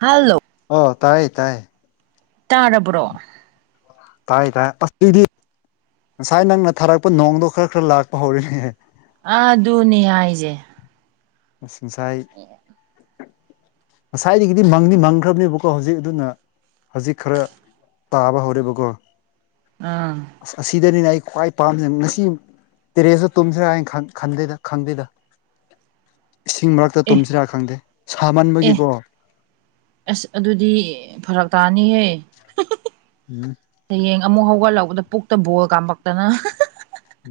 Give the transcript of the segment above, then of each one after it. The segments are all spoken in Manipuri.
ꯍꯜꯂꯣ ꯑꯣ ꯇꯥꯏꯌꯦ ꯇꯥꯏꯌꯦ ꯇꯥꯔꯕ꯭ꯔꯣ ꯇꯥꯏ ꯇꯥꯏ ꯑ [unintelligible] ꯉꯁꯥꯏ ꯅꯪꯅ ꯊꯥꯔꯛꯄ ꯅꯣꯡꯗꯣ ꯈꯔ ꯈꯔ ꯂꯥꯛꯄ ꯍꯧꯔꯦꯅꯦꯍ ꯑ ꯑꯗꯨꯅꯦ ꯍꯥꯏꯁꯦ ꯑꯁ ꯉꯁꯥꯏ [unintelligible] ꯉꯁꯥꯏꯗꯒꯤꯗꯤ ꯃꯪꯗꯤ ꯃꯪꯈ꯭ꯔꯕꯅꯦꯕꯀꯣ ꯍꯧꯖꯤꯛ ꯑꯗꯨꯅ ꯍꯧꯖꯤꯛ ꯈꯔ ꯇꯥꯕ ꯍꯧꯔꯦꯕꯀꯣ ꯑꯥ ꯑꯁ ꯑꯁꯤꯗꯅꯤꯅ ꯑꯩ ꯈ꯭ꯋꯥꯏ ꯄꯥꯝꯖꯦ ꯉꯁꯤ ꯇꯦꯔꯦꯁꯇ ꯇꯨꯝꯁꯤꯔꯥ ꯍꯥꯏꯅ ꯈꯟ ꯈꯟꯗꯦꯗ ꯈꯪꯗꯦꯗ ꯏꯁꯤꯡ ꯃꯔꯛꯇ ꯑꯦ ꯇꯨꯝꯁꯤꯔꯥ ꯈꯪꯗꯦ ꯑꯦ ꯁꯥꯃꯟꯕꯒꯤꯀꯣ ꯑꯁ ꯑꯗꯨꯗꯤ ꯐꯔꯛ ꯇꯥꯅꯤꯍꯦ ꯍ ꯍ ꯍ ꯎꯝ ꯍꯌꯦꯡ ꯑꯃꯨꯛ ꯍꯧꯒꯠꯂꯛꯄꯗ ꯄꯨꯛꯇ ꯕꯣꯜ ꯀꯥꯝꯃꯛꯇꯅ ꯍ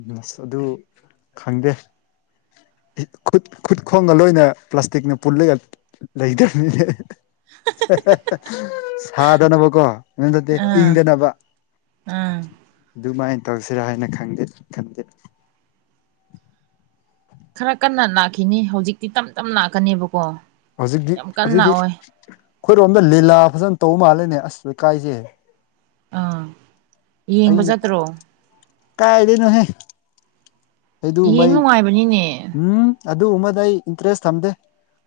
ꯅꯁ ꯑꯗꯨ ꯈꯪꯗꯦ ꯈꯨꯠ ꯈꯨꯠ ꯈꯣꯡꯒ ꯂꯣꯏꯅ ꯄ꯭ꯂꯥꯁꯇꯤꯛꯅ ꯄꯨꯂꯒ ꯂꯩꯗꯕꯅꯤꯅꯦ ꯍꯦ ꯍꯦ ꯍꯦ ꯁꯥꯗꯅꯕꯀꯣ ꯃꯝ ꯅꯠꯇꯦ ꯑꯥ ꯏꯪꯗꯅꯕ ꯑꯥ ꯑꯗꯨꯃꯥꯏꯅ ꯇꯧꯁꯤꯔꯥ ꯍꯥꯏꯅ ꯈꯪꯗꯦ ꯈꯟꯗꯦ ꯈꯔ ꯀꯟꯅ ꯅꯥꯈꯤꯅꯤ ꯍꯧꯖꯤꯛꯇꯤ ꯇꯞ ꯇꯞ ꯥꯂꯥꯛꯀꯅꯦꯕꯀꯣ ꯍꯧꯖꯤꯛꯇꯤ ꯑꯗꯨꯏꯗꯤ ꯑꯩꯈꯣꯏꯔꯣꯝꯗ ꯂꯤꯂꯥ ꯐꯖꯅ ꯇꯧꯕ ꯃꯥꯜꯂꯦꯅꯦ ꯑꯁ ꯂꯩꯀꯥꯏꯁꯦ ꯑꯥ ꯌꯦꯡꯕ ꯑꯩꯅꯦ ꯆꯠꯇ꯭ꯔꯣ ꯀꯥꯏꯗꯩꯅꯣꯍꯦ ꯑꯩ ꯗꯨꯒꯨꯝꯕ ꯌꯦꯡ ꯑꯩ ꯅꯨꯡꯉꯥꯏꯕꯅꯤꯅꯦ ꯎꯝ ꯑꯗꯨꯒꯨꯝꯕꯗ ꯑꯩ ꯏꯟꯇꯔꯦꯁ ꯊꯝꯗꯦ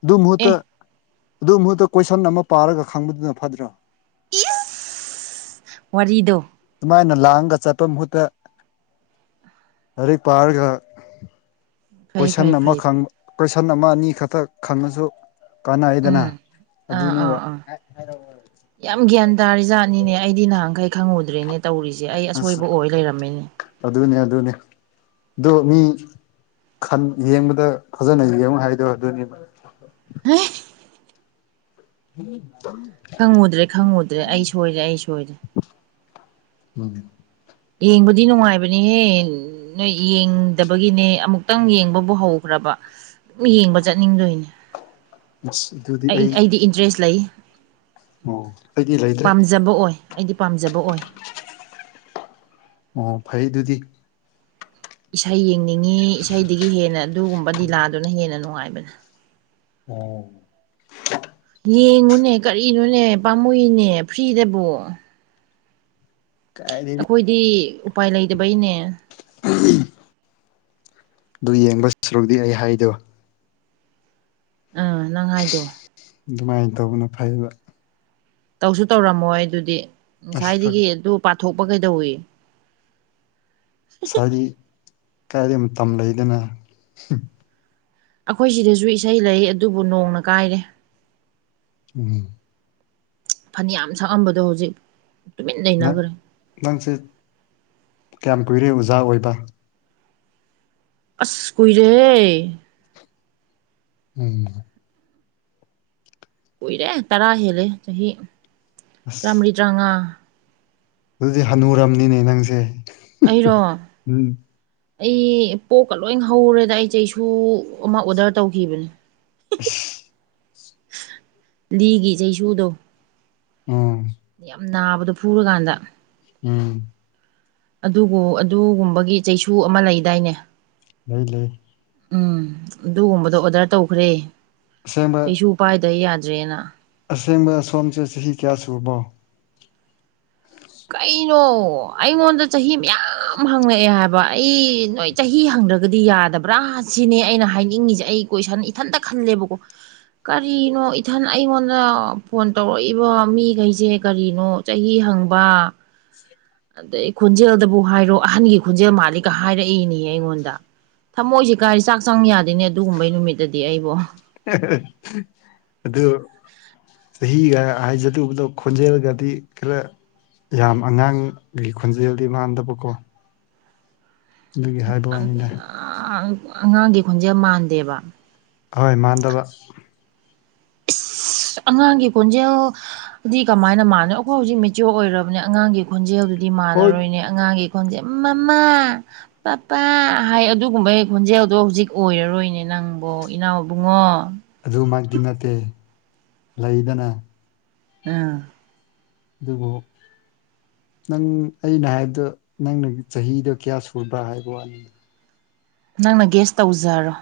ꯑꯗꯨ ꯑꯦ ꯃꯍꯨꯠꯇ ꯑꯗꯨ ꯃꯍꯨꯠꯇ ꯀꯣꯏꯁꯟ ꯑꯃ ꯄꯥꯔꯒ ꯈꯪꯕꯗꯨꯅ ꯐꯗ꯭ꯔꯣ ꯏꯖꯁ ꯋꯥꯔꯤꯗꯣ ꯑꯗꯨꯨꯃꯥꯏꯅ ꯂꯥꯡꯒ ꯆꯠꯄ ꯃꯍꯨꯠꯇ ꯂꯥꯏꯔꯤꯛ ꯄꯥꯔꯒ ꯐꯩ ꯀꯣꯏꯁꯟ ꯐꯩ ꯑꯃ ꯐꯩ ꯈꯪ ꯐꯩ ꯀꯣꯏꯁꯟ ꯑꯃ ꯑꯅꯤꯈꯛꯇ ꯈꯪꯉꯁꯨ ꯀꯥꯟꯅꯩꯗꯅꯥ ꯎꯝ ꯑꯥ ꯑꯥ ꯑꯗꯨꯅꯦꯕ ꯑꯥ ꯌꯥꯝ ꯒ꯭ꯌꯥꯟ ꯇꯥꯔꯤ ꯖꯥꯠꯅꯤꯅꯦ ꯑꯩꯗꯤ ꯅꯍꯥꯟꯈꯩ ꯈꯪꯉꯨꯗ꯭ꯔꯦꯅꯦ ꯇꯧꯔꯤꯁꯦ ꯑꯩ ꯑꯁ ꯑꯁꯣꯏꯕ ꯑꯣꯏ ꯂꯩꯔꯝꯃꯦꯅꯦ ꯑꯗꯨꯅꯦ ꯑꯗꯨꯅꯦ ꯑꯗꯣ ꯃꯤ ꯈꯟ ꯌꯦꯡꯕꯗ ꯐꯖꯅ ꯌꯦꯡꯉꯨ ꯍꯥꯏꯗꯣ ꯑꯗꯨꯅꯤꯕ [unintelligible] [unintelligible] ꯈꯪꯉꯨꯗ꯭ꯔꯦ ꯈꯪꯉꯨꯗ꯭ꯔꯦ ꯑꯩ ꯁꯣꯏꯔꯦ ꯑꯩ ꯁꯣꯏꯔꯦ ꯎꯝ ꯌꯦꯡꯕꯗꯤ ꯅꯨꯡꯉꯥꯏꯕꯅꯤꯍꯦ ꯅꯣꯏ ꯌꯦꯡꯗꯕꯒꯤꯅꯦ ꯑꯃꯨꯛꯇꯪ ꯌꯦꯡꯕꯕꯨ ꯍꯧꯈ꯭ꯔꯕ ꯌꯦꯡꯕ ꯆꯠꯅꯤꯡꯗꯣꯏꯅꯦ ꯏꯁ ꯑꯗꯨ ꯑꯩ ꯑꯩꯗꯤ ꯏꯟꯇ꯭ꯔꯦꯁ ꯂꯩ ꯑꯣ ꯑꯩꯗꯤ ꯂꯩꯇ꯭ꯔꯦ ꯄꯥꯝꯖꯕ ꯑꯣꯏ ꯑꯩꯗꯤ ꯄꯥꯝꯖꯕ ꯑꯣꯏ ꯑꯣ ꯐꯩ ꯑꯗꯨꯗꯤ ꯏꯁꯩ ꯌꯦꯡꯅꯤꯡꯉꯤ ꯏꯁꯩꯗꯒꯤ ꯍꯦꯟꯅ ꯑꯗꯨꯒꯨꯝꯕ ꯗꯤꯂꯥꯗꯨꯅ ꯍꯦꯟꯅ ꯅꯨꯡꯉꯥꯏꯕꯅꯦ [unintelligible] ꯌꯦꯡꯉꯨꯅꯦ ꯀꯔꯤꯅꯣꯅꯦ ꯄꯥꯝꯃꯨꯏꯅꯦ ꯐ꯭ꯔꯤꯗꯕꯨ ꯀꯥꯏꯗꯩꯅꯤ ꯑꯩꯈꯣꯏꯗꯤ ꯎꯄꯥꯏ ꯂꯩꯇꯕꯩꯅꯦ ꯑꯗꯨ ꯌꯦꯡꯕ ꯁꯔꯨꯛꯗꯤ ꯑꯩ ꯍꯥꯏꯗꯣ ꯑꯥ ꯅꯪ ꯍꯥꯏꯗꯣ ꯑꯗꯨꯃꯥꯏꯅ ꯇꯧꯕꯅ ꯐꯩꯕ ꯇꯧꯁꯨ ꯇꯧꯔꯝꯃꯣꯏ ꯑꯗꯨꯗꯤ ꯑꯁ ꯐꯔꯛ ꯉꯁꯥꯏꯗꯒꯤ ꯑꯗꯨ ꯄꯥꯊꯣꯛꯄ ꯀꯩꯗꯧꯋꯤ ꯉꯁꯥꯏꯗꯤ ꯈꯔꯗꯤ ꯃꯇꯝ ꯂꯩꯗꯅ ꯑꯩꯈꯣꯏ ꯁꯤꯗꯁꯨ ꯏꯁꯩ ꯂꯩ ꯑꯗꯨꯕꯨ ꯅꯣꯡꯅ ꯀꯥꯏꯔꯦ ꯎꯝ ꯐꯅꯌꯥꯝ ꯁꯛꯑꯝꯕꯗꯣ ꯍꯧꯖꯤꯛ ꯇꯨꯃꯤꯟ ꯅꯪ ꯂꯩꯅꯒꯔꯦ ꯅꯪꯁꯦ ꯀꯌꯥꯝ ꯀꯨꯏꯔꯦ ꯑꯣꯖꯥ ꯑꯣꯏꯕ ꯑꯁ ꯀꯨꯏꯔꯦꯍꯦ ꯎꯝ ꯀꯨꯏꯔꯦ ꯇꯔꯥ ꯍꯦꯜꯂꯦ ꯆꯍꯤ ꯑꯁ ꯇꯔꯥꯃꯔꯤ ꯇꯔꯥꯃꯉꯥ ꯑꯗꯨꯗꯤ ꯍꯅꯨꯔꯝꯅꯤꯅꯦ ꯅꯪꯁꯦ ꯑꯩꯔꯣ ꯎꯝ ꯑꯩ ꯄꯣꯛꯀ ꯂꯣꯏ ꯍꯧꯔꯦꯗ ꯑꯩ ꯆꯩꯁꯨ ꯑꯃ ꯑꯣꯗꯔ ꯇꯧꯈꯤꯕꯅꯦ ꯏꯁ [inaudible] ꯂꯤꯒꯤ ꯆꯩꯁꯨꯗꯣ ꯑꯣ ꯌꯥꯝ ꯅꯥꯕꯗꯣ ꯐꯨꯔꯀꯥꯟꯗ ꯎꯝ ꯑꯗꯨꯕꯨ ꯑꯗꯨꯒꯨꯝꯕꯒꯤ ꯆꯩꯁꯨ ꯑꯃ ꯂꯩꯗꯥꯏꯅꯦ ꯂꯩ ꯂꯩ ꯎꯝ ꯑꯗꯨꯒꯨꯝꯕꯗꯣ ꯑꯣꯗꯔ ꯇꯧꯈ꯭ꯔꯦ ꯑꯁꯦꯡꯕ ꯆꯩꯁꯨ ꯄꯥꯏꯗ ꯌꯥꯗ꯭ꯔꯦꯅ ꯑꯁꯦꯡꯕ ꯁꯣꯝꯁꯦ ꯆꯍꯤ ꯀꯌꯥ ꯁꯨꯔꯕꯣ ꯀꯩꯅꯣ ꯑꯩꯉꯣꯟꯗ ꯆꯍꯤ ꯃꯌꯥꯝ ꯍꯪꯉꯛꯑꯦ ꯍꯥꯏꯕ ꯑꯩ ꯅꯣꯏ ꯆꯍꯤ ꯍꯪꯗ꯭ꯔꯒꯗꯤ ꯌꯥꯗꯕ꯭ꯔꯥ ꯁꯤꯅꯤ ꯑꯩꯅ ꯍꯥꯏꯅꯤꯡꯉꯤꯁꯦ ꯑꯩ ꯀꯣꯏꯁꯟ ꯏꯊꯟꯇ ꯈꯜꯂꯦꯕꯀꯣ ꯀꯔꯤꯅꯣ ꯏꯊꯟ ꯑꯩꯉꯣꯟꯗ ꯐꯣꯟ ꯇꯧꯔꯛꯏꯕ ꯃꯤꯈꯩꯁꯦ ꯀꯔꯤꯅꯣ ꯆꯍꯤ ꯍꯪ ꯄ ꯑꯗꯩ ꯈꯣꯟꯖꯦꯜꯗꯕꯨ ꯍꯥꯏꯔꯣ ꯑꯍꯟꯒꯤ ꯈꯣꯟꯖꯦꯜ ꯃꯥꯜꯂꯤꯀꯥ ꯍꯥꯏꯔꯛꯏꯅꯦ ꯑꯩꯉꯣꯟꯗ ꯊꯝꯃꯣꯏꯁꯤ ꯀꯥꯏ ꯆꯥꯛ ꯆꯪ ꯌꯥꯗꯦꯅꯦ ꯑꯗꯨꯒꯨꯝꯕꯩ ꯅꯨꯃꯤꯠꯇꯗꯤ ꯑꯩꯕꯨ ꯍꯦ ꯍꯦ ꯑꯗꯨ ꯆꯍꯤꯒ ꯍꯥꯏꯖꯗꯕꯗꯣ ꯈꯣꯟꯖꯦꯜꯒꯗꯤ ꯈꯔ ꯌꯥꯝ ꯑꯉꯥꯡꯒꯤ ꯈꯣꯟꯖꯦꯜꯗꯤ ꯃꯥꯟꯗꯕꯀꯣ ꯑꯗꯨꯒꯤ ꯍꯥꯏꯕ ꯋꯥꯅꯤꯗ ꯑꯉꯥꯡꯒꯤ ꯈꯣꯟꯖꯦꯜ ꯃꯥꯟꯗꯦꯕ ꯍꯣꯏ ꯃꯥꯟꯗꯕ ꯏꯁ ꯑꯉꯥꯡꯒꯤ ꯈꯣꯟꯖꯦꯜ ꯑꯗꯨꯗꯤ ꯀꯃꯥꯏꯅ ꯃꯥꯟꯅ ꯑꯩꯈꯣꯏ ꯍꯧꯖꯤꯛ ꯃꯦꯆꯤꯌꯣꯔ ꯑꯣꯏꯔꯕꯅꯦ ꯑꯉꯥꯡꯒꯤ ꯈꯣꯟꯖꯦꯜꯗꯨꯗꯤ ꯍꯣꯏ ꯃꯥꯟꯂꯔꯣꯏꯅꯦ ꯑꯉꯥꯡꯒꯤ ꯈꯣꯟꯖꯦꯟ ꯃꯃꯥ ꯄꯥꯄꯥ ꯍꯥꯏ ꯑꯗꯨꯒꯨꯝꯕꯒꯤ ꯈꯣꯟꯖꯦꯜꯗꯣ ꯍꯧꯖꯤꯛ ꯑꯣꯏꯔꯔꯣꯏꯅꯦ ꯅꯪꯕꯣ ꯏꯅꯥꯎ ꯏꯕꯨꯡꯉꯣ ꯑꯗꯨꯃꯛꯇꯤ ꯅꯠꯇꯦ ꯂꯩꯗꯅ ꯎꯝ ꯑꯗꯨꯕꯨ ꯅꯪ ꯑꯩꯅ ꯍꯥꯏꯕꯗꯣ ꯅꯪꯅ ꯆꯍꯤꯗꯣ ꯀꯌꯥ ꯁꯨꯕ꯭ꯔꯥ ꯍꯥꯏꯕ ꯋꯥꯅꯤ ꯅꯪꯅ ꯒꯦꯌꯥ꯭ꯁ ꯇꯧꯖꯔꯣ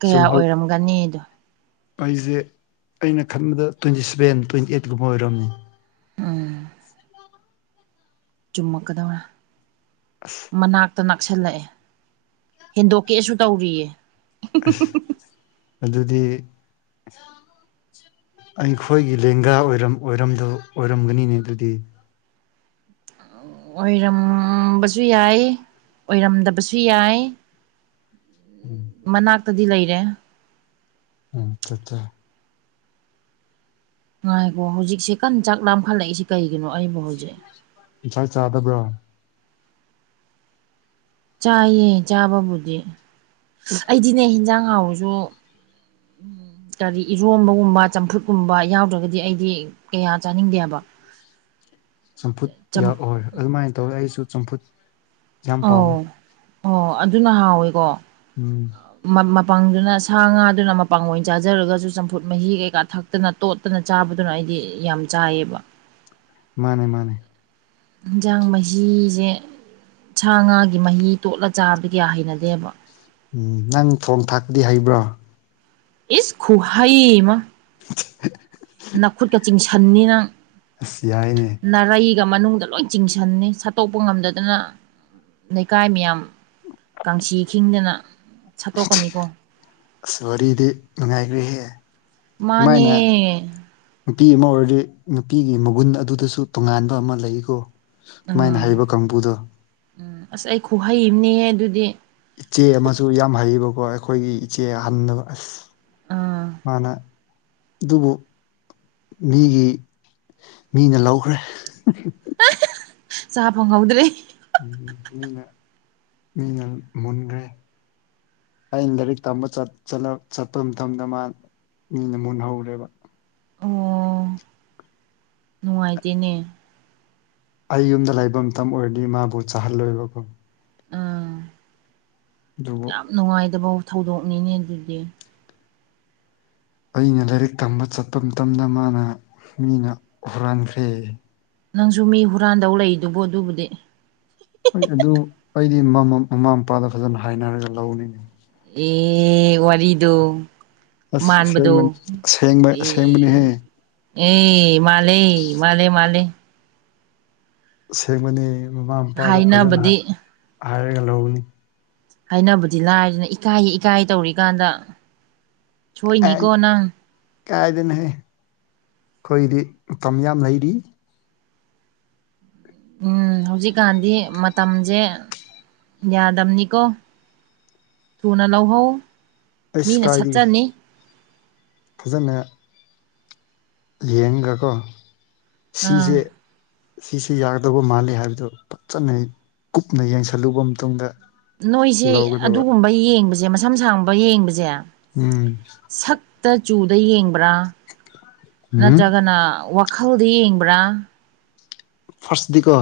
ꯀꯌꯥ ꯁꯨꯝ ꯍꯧ ꯑꯣꯏꯔꯝꯒꯅꯤꯗꯣ ꯑꯩꯁꯦ ꯑꯩꯅ ꯈꯟꯕꯗ ꯇ꯭ꯋꯦꯟꯇꯤ ꯁꯕꯦꯟ ꯇ꯭ꯋꯦꯟꯇꯤ ꯑꯩꯠꯀꯨꯝꯕ ꯑꯣꯏꯔꯝꯅꯤ ꯆꯨꯝꯃꯛꯀꯗꯧꯔꯦ ꯑꯁ ꯃꯅꯥꯛꯇ ꯅꯛꯁꯜꯂꯛꯑꯦ ꯍꯦꯟꯗꯣꯛꯀꯦꯁꯨ ꯇꯧꯔꯤꯌꯦ ꯑꯁ ꯑꯗꯨꯗꯤ ꯑꯩꯈꯣꯏꯒꯤ ꯂꯦꯡꯒꯥ ꯑꯣꯏꯔꯝ ꯑꯣꯏꯔꯝꯗꯧ ꯑꯣꯏꯔꯝꯒꯅꯤꯅꯦ ꯑꯗꯨꯗꯤ ꯑꯥꯎ [inaudible] ꯑꯣꯏꯔꯝꯕꯁꯨ ꯌꯥꯏ ꯑꯣꯏꯔꯝꯗꯕꯁꯨ ꯌꯥꯏ ꯎꯝ ꯃꯅꯥꯛꯇꯗꯤ ꯂꯩꯔꯦ ꯎꯝ ꯆꯥ ꯆꯥ ꯉꯥꯏꯈꯣ ꯍꯧꯖꯤꯛꯁꯦ ꯀꯟ ꯆꯥꯛ ꯂꯥꯝꯈꯠꯂꯛꯏꯁꯤ ꯀꯩꯒꯤꯅꯣ ꯑꯩꯕꯨ ꯍꯧꯖꯤꯛ ꯉꯁꯥꯏ ꯆꯥꯗꯕ꯭ꯔ ꯆꯥꯏꯌꯦ ꯆꯥꯕꯕꯨꯗꯤ ꯑꯩꯗꯤꯅꯦ ꯍꯤꯟꯖꯥꯡ ꯍꯥꯎꯔꯁꯨ ꯎꯝ ꯀꯔꯤ ꯏꯔꯣꯝꯕꯒꯨꯝꯕ ꯆꯝꯐꯨꯠꯀꯨꯝꯕ ꯌꯥꯎꯗ꯭ꯔꯒꯗꯤ ꯑꯩꯗꯤ ꯀꯌꯥ ꯆꯥꯅꯤꯡꯗꯦꯕ ꯆꯝꯐꯨꯠ ꯌꯥꯎ ꯆꯝ ꯑꯣꯏ ꯑꯗꯨꯃꯥꯏ ꯇꯧꯔ ꯑꯩꯁꯨ ꯆꯝꯐꯨꯠ ꯌꯥꯝ ꯄꯥꯝꯃꯦ ꯑꯧ ꯑꯣ ꯑꯗꯨꯅ ꯍꯥꯎꯋꯦꯀꯣ ꯎꯝ ꯃꯄꯪꯗꯨꯅ ꯁꯥ ꯉꯥꯗꯨꯅ ꯃꯄꯪ ꯑꯣꯏ ꯆꯥꯖꯔꯒꯁꯨ ꯆꯝꯐꯨꯠ ꯃꯍꯤ ꯀꯩꯀꯥ ꯊꯛꯇꯅ ꯇꯣꯠꯇꯅ ꯆꯥꯕꯗꯨꯅ ꯑꯩꯗꯤ ꯌꯥꯝ ꯆꯥꯏꯌꯦꯕ ꯃꯥꯅꯦ ꯃꯥꯅꯦ ꯌꯦꯟꯖꯥꯡ ꯃꯍꯤꯁꯦ ꯁꯥ ꯉꯥꯒꯤ ꯃꯍꯤ ꯇꯣꯠꯂ ꯆꯥꯕꯗꯤ ꯀꯌꯥ ꯍꯩꯅꯗꯦꯕ ꯎꯝ ꯅꯪ ꯊꯣꯡ ꯊꯥꯛꯄꯗꯤ ꯍꯩꯕ꯭ꯔ ꯏꯁ ꯈꯨꯍꯩꯃ [unintelligible] ꯅꯥꯈꯨꯠꯀ ꯆꯤꯡꯁꯟꯅꯤ ꯅꯪ ꯑꯁ ꯌꯥꯏꯅꯦ ꯅꯥꯔꯩꯒ ꯃꯅꯨꯡꯗ ꯂꯣꯏ ꯆꯤꯡꯁꯟꯅꯤ ꯁꯠꯇꯣꯛꯄ ꯉꯝꯗꯗꯅ ꯂꯩꯀꯥꯏ ꯃꯌꯥꯝ ꯀꯥꯡꯁꯤ ꯈꯤꯡꯗꯅ ꯁꯠꯇꯣꯛꯀꯅꯤꯀꯣ ꯑꯁ ꯋꯥꯔꯤꯗꯤ ꯅꯨꯡꯉꯥꯏꯒ꯭ꯔꯦꯍꯦ ꯃꯥꯅꯦ ꯅꯨꯄꯤ ꯑꯃ ꯑꯣꯏꯔꯗꯤ ꯅꯨꯄꯤꯒꯤ ꯃꯒꯨꯟ ꯑꯗꯨꯗꯁꯨ ꯇꯣꯉꯥꯟꯕ ꯑꯃ ꯂꯩꯀꯣ ꯃꯥꯏꯅ ꯎꯝ ꯍꯩꯕ ꯀꯥꯡꯕꯨꯗꯣ ꯎꯝ ꯑꯁ ꯑꯩ ꯈꯨꯍꯩꯑꯝꯅꯤꯍꯦ ꯑꯗꯨꯗꯤ ꯏꯆꯦ ꯑꯃꯁꯨ ꯌꯥꯝ ꯍꯩꯕꯀꯣ ꯑꯩꯈꯣꯏꯒꯤ ꯏꯆꯦ ꯍꯟꯗꯕ ꯑꯁ ꯑꯥ ꯃꯥꯅ ꯑꯗꯨꯕꯨ ꯃꯤꯒꯤ ꯃꯤꯅ ꯂꯧꯈ꯭ꯔꯦ [unintelligible] ꯆꯥ ꯐꯪꯍꯧꯗ꯭ꯔꯦ ꯎꯝ ꯃꯤꯅ ꯃꯤꯅ ꯃꯨꯟꯒ꯭ꯔꯦ ꯑꯩꯅ ꯂꯥꯏꯔꯤꯛ ꯇꯝꯕ ꯆꯠ ꯆꯂꯛ ꯆꯠꯄ ꯃꯇꯝꯗ ꯃꯥ ꯃꯤꯅ ꯃꯨꯟꯍꯧꯔꯦꯕ ꯑꯣ ꯅꯨꯡꯉꯥꯏꯇꯦꯅꯦ ꯑꯩ ꯌꯨꯝꯗ ꯂꯩꯕ ꯃꯇꯝ ꯑꯣꯏꯔꯗꯤ ꯃꯥꯕꯨ ꯆꯥꯍꯜꯂꯣꯏꯕꯀꯣ ꯑ ꯗꯨꯕꯨ ꯅꯨꯡꯉꯥꯏꯇꯕ ꯊꯧꯗꯣꯛꯅꯤꯅꯦ ꯑꯗꯨꯗꯤ ꯑꯩꯅ ꯂꯥꯏꯔꯤꯛ ꯇꯝꯕ ꯆꯠꯄ ꯃꯇꯝꯗ ꯃꯥꯅ ꯃꯤꯅ ꯍꯨꯔꯥꯟꯈ꯭ꯔꯦ ꯅꯪꯁꯨ ꯃꯤ ꯍꯨꯔꯥꯟꯗꯧ ꯂꯩꯗꯨꯕꯨ ꯑꯗꯨꯕꯨꯗꯤ ꯍꯣꯏ ꯑꯗꯨ ꯑꯩꯗꯤ ꯃꯃ ꯃꯃꯥ ꯃꯄꯥꯗ ꯐꯖꯅ ꯍꯥꯏꯅꯔꯒ ꯂꯧꯅꯤꯅꯦ ꯑꯦ ꯋꯥꯔꯤꯗꯣ ꯑꯁ ꯃꯥꯟꯕꯗꯣ ꯑꯁꯦꯡꯕ ꯑꯁꯦꯡꯕ ꯑꯦ ꯑꯁꯦꯡꯕꯅꯤꯍꯦ ꯑꯦ ꯃꯥꯜꯂꯦ ꯃꯥꯜꯂꯦ ꯃꯥꯜꯂꯦ ꯑꯁꯦꯡꯕꯅꯤ ꯃꯃꯥ ꯃꯄꯥꯗ ꯐꯖꯅ ꯍꯥꯏꯅꯕꯗꯤ ꯍꯥꯏꯔꯒ ꯂꯧꯒꯅꯤ ꯍꯥꯏꯅꯕꯗꯤ ꯂꯥꯏꯔꯗꯅ ꯏꯀꯥꯏ ꯏꯀꯥꯏ ꯇꯧꯔꯤꯀꯥꯟꯗ ꯁꯣꯏꯅꯤꯀꯣ ꯅꯪ ꯀꯥꯏꯗꯩꯅꯣꯍꯦ ꯈꯣꯏꯗꯤ ꯃꯇꯝ ꯌꯥꯝ ꯂꯩꯔꯤ ꯎꯝ ꯍꯧꯖꯤꯛꯀꯥꯟꯗꯤ ꯃꯇꯝꯁꯦ ꯌꯥꯗꯝꯅꯤꯀꯣ ꯊꯨꯅ ꯂꯧꯍꯧ ꯑꯩꯁ ꯃꯤꯅ ꯀꯥꯏꯗꯒꯤ ꯁꯠꯆꯅꯤ ꯐꯖꯅ ꯌꯦꯡꯒꯀꯣ ꯁꯤꯁꯦ ꯑꯥ ꯁꯤꯁꯦ ꯌꯥꯒꯗꯕ ꯃꯥꯜꯂꯤ ꯍꯥꯏꯕꯗꯨ ꯐꯖꯅ ꯀꯨꯞꯅ ꯌꯦꯡꯁꯜꯂꯨꯕ ꯃꯇꯨꯡꯗ ꯅꯣꯏꯁꯦ ꯂꯧꯒꯗꯕ ꯑꯗꯨꯒꯨꯝꯕ ꯌꯦꯡꯕꯁꯦ ꯃꯁꯝ ꯁꯥꯡꯕ ꯌꯦꯡꯕꯁꯦ ꯎꯝ ꯁꯛꯇ ꯆꯨꯗ ꯌꯦꯡꯕ꯭ꯔꯥ ꯎꯝ ꯅꯠꯇ꯭ꯔꯒꯅ ꯋꯥ ꯈꯜꯗ ꯌꯦꯡꯕ꯭ꯔꯥ ꯐꯥꯔꯁꯗꯗꯤꯀꯣ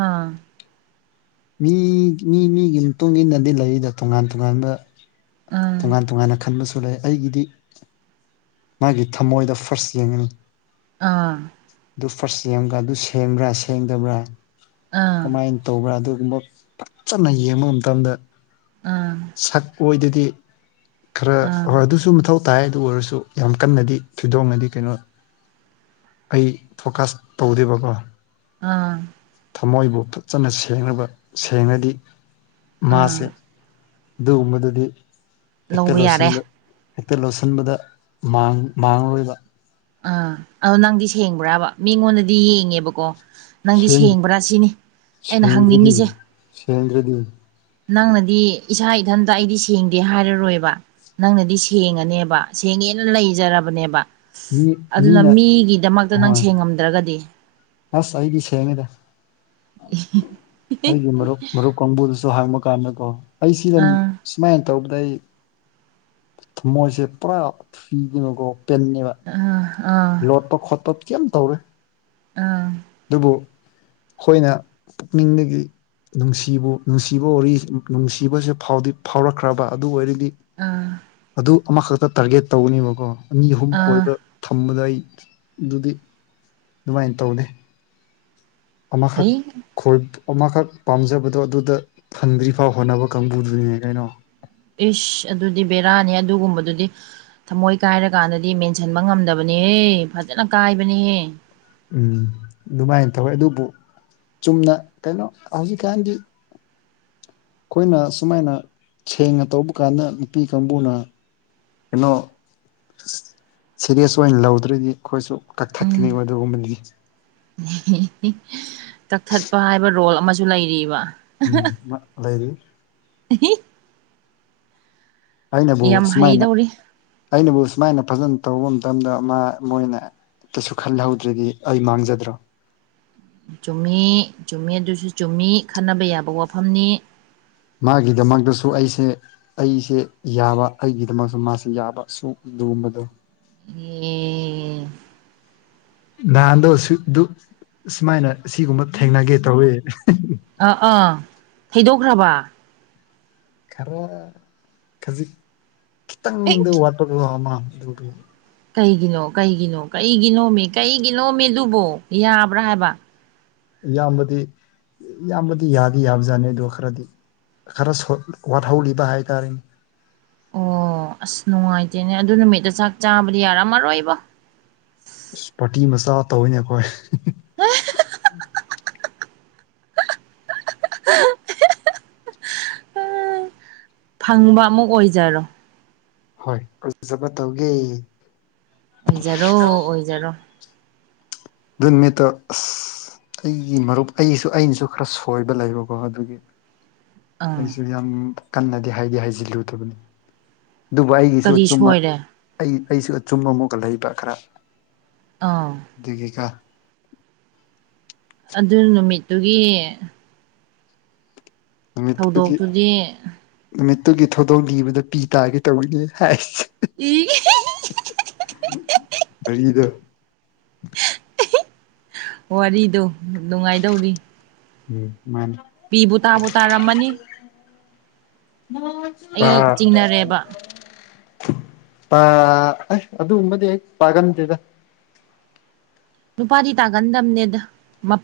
ꯑꯥ ꯃꯤ ꯃꯤ ꯃꯤꯒꯤ ꯃꯇꯨꯡ ꯏꯟꯅꯗꯤ ꯂꯩꯌꯦꯗ ꯇꯣꯉꯥꯟ ꯇꯣꯉꯥꯟꯕ ꯑꯥ ꯇꯣꯉꯥꯟ ꯇꯣꯉꯥꯟꯅ ꯈꯟꯕꯁꯨ ꯁꯨ ꯂꯩ ꯑꯩꯒꯤꯗꯤ ꯃꯥꯒꯤ ꯊꯝꯃꯣꯏꯗ ꯐꯥꯔꯁ ꯌꯦꯡꯉꯅꯤ ꯑꯥ ꯑꯗꯨ ꯐꯥꯔꯁ ꯌꯦꯡꯉꯒ ꯑꯗꯨ ꯁꯦꯡꯕ꯭ꯔꯥ ꯁꯦꯡꯗꯕ꯭ꯔꯥ ꯑꯥ ꯀꯃꯥꯏꯅ ꯇꯧꯕ꯭ꯔꯥ ꯑꯗꯨꯒꯨꯝꯕ ꯐꯖꯅ ꯌꯦꯡꯕ ꯃꯇꯝꯗ ꯑꯥ ꯁꯛ ꯑꯣꯏꯗꯗꯤ ꯈꯔ ꯑꯥ ꯍꯣꯏ ꯑꯗꯨꯁꯨ ꯃꯊꯧ ꯇ ꯇꯥꯏ ꯑꯗꯨ ꯑꯣꯏꯔꯁꯨ ꯌꯥꯝ ꯀꯟꯅꯗꯤ ꯊꯣꯏꯗꯣꯛꯅꯗꯤ ꯀꯩꯅꯣ ꯑꯩ ꯐꯣꯀꯥꯁ ꯇꯧꯗꯦꯕꯀꯣ ꯑꯥ ꯊꯃꯣꯏꯕꯨ ꯐꯖꯅ ꯁꯦꯡꯅꯕ ꯁꯦꯡꯉꯗꯤ ꯃꯥꯁꯦ ꯑꯥ ꯑꯗꯨꯒꯨꯝꯕꯗꯨꯗꯤ ꯍꯦꯛꯇ ꯂꯧꯕ ꯌꯥꯔꯦ ꯂꯣꯠꯁꯤꯟꯕ ꯍꯦꯛꯇ ꯂꯣꯠꯁꯤꯟꯕꯗ ꯃꯥꯡꯉꯔꯣꯏꯕ ꯑꯥ ꯑꯗꯣ ꯅꯪꯗꯤ ꯁꯦꯡꯕ꯭ꯔꯥꯕ ꯃꯤꯉꯣꯟꯗꯗꯤ ꯌꯦꯡꯉꯦꯕꯀꯣ ꯅꯪꯗꯤ ꯁꯦꯡ ꯁꯦꯡꯕ꯭ꯔꯥ ꯁꯤꯅꯤ ꯑꯩꯅ ꯁꯦꯡꯗ꯭ꯔꯗꯤ ꯍꯪꯅꯤꯡꯉꯤꯁꯦ ꯁꯦꯡꯗ꯭ꯔꯗꯤ ꯅꯪꯅꯗꯤ ꯏꯁꯥ ꯏꯊꯟꯇ ꯑꯩꯗꯤ ꯁꯦꯡꯗꯦ ꯍꯥꯏꯔꯔꯣꯏꯕ ꯅꯪꯅꯗꯤ ꯁꯦꯡꯉꯅꯦꯕ ꯁꯦꯡꯉꯦꯅ ꯂꯩꯖꯔꯕꯅꯦꯕ ꯃꯤ ꯑꯗꯨꯅ ꯃꯤꯅ ꯃꯤꯒꯤꯗꯃꯛꯇ ꯅꯪ ꯍꯣꯏ ꯁꯦꯡꯉꯝꯗ꯭ꯔꯒꯗꯤ ꯑꯁ ꯑꯩꯗꯤ ꯁꯦꯡꯉꯦꯗꯥ ꯑꯩꯒꯤ ꯃꯔꯨꯞ ꯃꯔꯨꯞ ꯀꯥꯡꯕꯨꯗꯨꯁꯨ ꯍꯥꯡꯕ ꯀꯥꯟꯗꯀꯣ ꯑꯩꯁꯤꯗ ꯑꯥ ꯁꯨꯃꯥꯏꯅ ꯇꯧꯕꯗ ꯑꯩ ꯊꯃꯣꯏꯁꯦ ꯄꯨꯔꯥ ꯊꯨꯈꯤꯕꯕꯀꯣ ꯄꯟꯅꯦꯕ ꯎ ꯑꯥ ꯈꯣꯠꯄ ꯈꯣꯠꯄ ꯀꯩꯝ ꯇꯧꯔꯣꯏ ꯑꯥ ꯑꯗꯨꯕꯨ ꯑꯩꯈꯣꯏꯅ ꯄꯨꯛꯅꯤꯡꯗꯒꯤ ꯅꯨꯡꯁꯤꯕꯨ ꯅꯨꯡꯁꯤꯕ ꯋꯥꯔꯤ ꯅꯨꯡꯁꯤꯕꯁꯦ ꯐꯥꯎꯗꯤ ꯐꯥꯎꯔꯛꯈ꯭ꯔꯕ ꯑꯗꯨ ꯑꯣꯏꯔꯗꯤ ꯑꯥ ꯑꯗꯨ ꯑꯃꯈꯛꯇ ꯇꯥꯔꯒꯦꯠ ꯇꯧꯒꯅꯦꯕꯀꯣ ꯑꯅꯤ ꯑꯍꯨꯝ ꯑꯥ ꯀꯣꯏꯕ ꯊꯝꯕꯗ ꯑꯩ ꯑꯗꯨꯗꯤ ꯑꯗꯨꯃꯥꯏꯅ ꯇꯧꯗꯦ ꯑꯃꯈꯛ ꯍꯩ ꯈꯣꯏ ꯑꯃꯈꯛ ꯄꯥꯝꯖꯕꯗꯣ ꯑꯗꯨꯗ ꯐꯪꯗ꯭ꯔꯤ ꯐꯥꯎ ꯍꯣꯠꯅꯕ ꯀꯥꯡꯕꯨꯗꯨꯅꯤꯅꯦ ꯀꯩꯅꯣ ꯏꯁ ꯑꯗꯨꯗꯤ ꯕꯦꯔꯥꯅꯤ ꯑꯗꯨꯒꯨꯝꯕꯗꯨꯗꯤ ꯊꯃꯣꯏ ꯀꯥꯏꯔ ꯀꯥꯟꯗꯗꯤ ꯃꯦꯟꯁꯤꯟꯕ ꯉꯝꯗꯕꯅꯤꯍꯦ ꯐꯖꯅ ꯀꯥꯏꯕꯅꯤꯍꯦ ꯎꯝ ꯑꯗꯨꯃꯥꯏꯅ ꯇꯧꯋꯦ ꯑꯗꯨꯕꯨ ꯆꯨꯝꯅ ꯀꯩꯅꯣ ꯍꯧꯖꯤꯛꯀꯥꯟꯗꯤ ꯑꯩꯈꯣꯏꯅ ꯁꯨꯃꯥꯏꯅ ꯁꯦꯡꯅ ꯇꯧꯕ ꯀꯥꯟꯗ ꯅꯨꯄꯤ ꯀꯥꯡꯕꯨꯅ ꯀꯩꯅꯣ ꯁꯦꯔꯤꯌꯁ ꯑꯣꯏꯅ ꯂꯧꯗ꯭ꯔꯗꯤ ꯑꯩꯈꯣꯏꯁꯨ ꯀꯛꯊꯠꯀꯅꯤ ꯑꯗꯨꯒꯨꯝꯕꯗꯨꯗꯤ ꯀꯛꯊꯠꯄ ꯍꯥꯏꯕ ꯔꯣꯜ ꯑꯃꯁꯨ ꯂꯩꯔꯤꯕ ꯎꯝ ꯂꯩ ꯂꯩꯔꯤ ꯍ [unintelligible] ꯑꯩꯅꯕꯨ ꯌꯥꯝ ꯁꯨꯃꯥꯏꯅ ꯍꯩꯗꯧꯔꯤ ꯑꯩꯅꯕꯨ ꯁꯨꯃꯥꯏꯅ ꯐꯖꯅ ꯇꯧꯕ ꯃꯇꯝꯗ ꯃꯥ ꯃꯣꯏꯅ ꯇꯁꯨ ꯈꯜꯍꯧꯗ꯭ꯔꯗꯤ ꯑꯩ ꯃꯥꯡꯖꯗ꯭ꯔꯣ ꯆꯨꯝꯃꯤ ꯆꯨꯝꯃꯤ ꯑꯗꯨꯁꯨ ꯆꯨꯝꯃꯤ ꯈꯟꯅꯕ ꯌꯥꯕ ꯋꯥꯐꯝꯅꯤ ꯃꯥꯒꯤꯗꯃꯛꯇꯁꯨ ꯑꯩꯁꯦ ꯑꯩꯁꯦ ꯌꯥꯕ ꯑꯩꯒꯤꯗꯃꯛꯁꯨ ꯃꯥꯁꯦ ꯌꯥꯕ ꯁꯨ ꯅꯣꯝꯕꯗꯣ ꯑꯦ ꯅꯍꯥꯟꯗꯣ ꯁꯨꯃꯥꯏꯅ ꯁꯤꯒꯨꯝꯕ ꯊꯦꯡꯅꯒꯦ ꯇꯧꯋꯦ ꯑꯥ ꯑꯥ ꯊꯩꯗꯣꯛꯈ꯭ꯔꯕ ꯈꯔ ꯈꯥꯖꯤꯛ ꯑꯦ ꯈꯤꯇꯪꯗ ꯋꯥꯠꯄꯗꯣ ꯃꯥꯛ ꯑꯗꯨꯒꯤ ꯀꯩꯒꯤꯅꯣ ꯀꯩꯒꯤꯅꯣ ꯀꯩꯒꯤꯅꯣꯃꯦ ꯀꯩꯒꯤꯅꯣꯃꯦ ꯑꯗꯨꯕꯣ ꯌꯥꯕ꯭ꯔꯥ ꯍꯥꯏꯕ ꯏꯌꯥꯝꯕꯗꯤ ꯌꯥꯝꯕꯗꯤ ꯌꯥꯗꯤ ꯌꯥꯕꯖꯥꯠꯅꯤ ꯑꯗꯨꯒ ꯈꯔꯗꯤ ꯈꯔ ꯋꯥꯠꯍꯧꯂꯤꯕ ꯍꯥꯏꯇꯥꯔꯦꯅꯦ ꯑꯣ ꯑꯁ ꯅꯨꯡꯉꯥꯏꯇꯦꯅꯦ ꯑꯗꯨ ꯅꯨꯃꯤꯠꯇ ꯆꯥꯛ ꯆꯥꯕꯗꯤ ꯌꯥꯔꯝꯃꯔꯣꯏꯕꯣ ꯄꯥꯔꯇꯤ ꯃꯆꯥ ꯇꯧꯋꯤꯅꯦ ꯑꯩꯈꯣꯏ ꯎꯝ [inaudible] ꯎ [inaudible] ꯐꯪꯕ ꯑꯃꯨꯛ ꯑꯣꯏꯖꯔꯣ ꯍꯣꯏ ꯐꯖꯕ ꯇꯧꯒꯦ ꯑꯣꯏꯖꯔꯣ ꯑꯣꯏꯖꯔꯣ ꯑꯗꯨ ꯅꯨꯃꯤꯠꯇꯣ ꯑꯁ ꯑꯩꯒꯤ ꯃꯔꯨꯞ ꯑꯩꯁꯨ ꯑꯩꯅꯁꯨ ꯈꯔ ꯁꯣꯏꯕ ꯂꯩꯕꯀꯣ ꯑꯗꯨꯒꯤ ꯑꯥ ꯑꯩꯁꯨ ꯌꯥꯝ ꯀꯟꯅꯗꯤ ꯍꯥꯏꯗꯤ ꯍꯥꯏꯖꯤꯜꯂꯨꯗꯕꯅꯤ ꯑꯗꯨꯕꯨ ꯑꯩꯒꯤꯁꯨ ꯀꯔꯤ ꯑꯆꯨꯝꯕ ꯁꯣꯏꯔꯦ ꯑꯩ ꯑꯩꯁꯨ ꯑꯆꯨꯝꯕ ꯑꯃꯨꯛꯒ ꯂꯩꯕ ꯈꯔ ꯑꯥ ꯑꯗꯨꯒꯤ ꯒꯣ ꯑꯗꯨ ꯅꯨꯃꯤꯠꯇꯨꯒꯤ ꯅꯨꯃꯤꯠꯇꯨꯒꯤ ꯊꯧꯗꯣꯛꯇꯨꯗꯤ ꯅꯨꯃꯤꯠꯇꯨꯒꯤ ꯊꯧꯗꯣꯡ ꯢꯕꯗ ꯄꯤ ꯇꯥꯒꯦ ꯇꯧꯋꯤꯅꯦ ꯍꯩꯁ ꯎꯝ [inaudible] ꯑꯗ [inaudible] ꯋꯥꯔꯤꯗꯣ ꯅꯨꯡꯉꯥꯏꯗꯧꯔꯤ ꯎꯝ ꯃꯥꯅꯤ ꯄꯤꯕꯨ ꯇꯥꯕꯨ ꯇꯥꯔꯝꯃꯅꯤ ꯑꯩ ꯑꯥ ꯆꯤꯡꯅꯔꯦꯕ ꯑꯥ ꯍꯩ ꯑꯗꯨꯒꯨꯝꯕꯗꯤ ꯑꯩ ꯇꯥꯒꯟꯗꯦꯗ ꯅꯨꯄꯥꯗꯤ ꯇꯥꯒꯟꯗꯝꯅꯦꯗ ꯃꯞ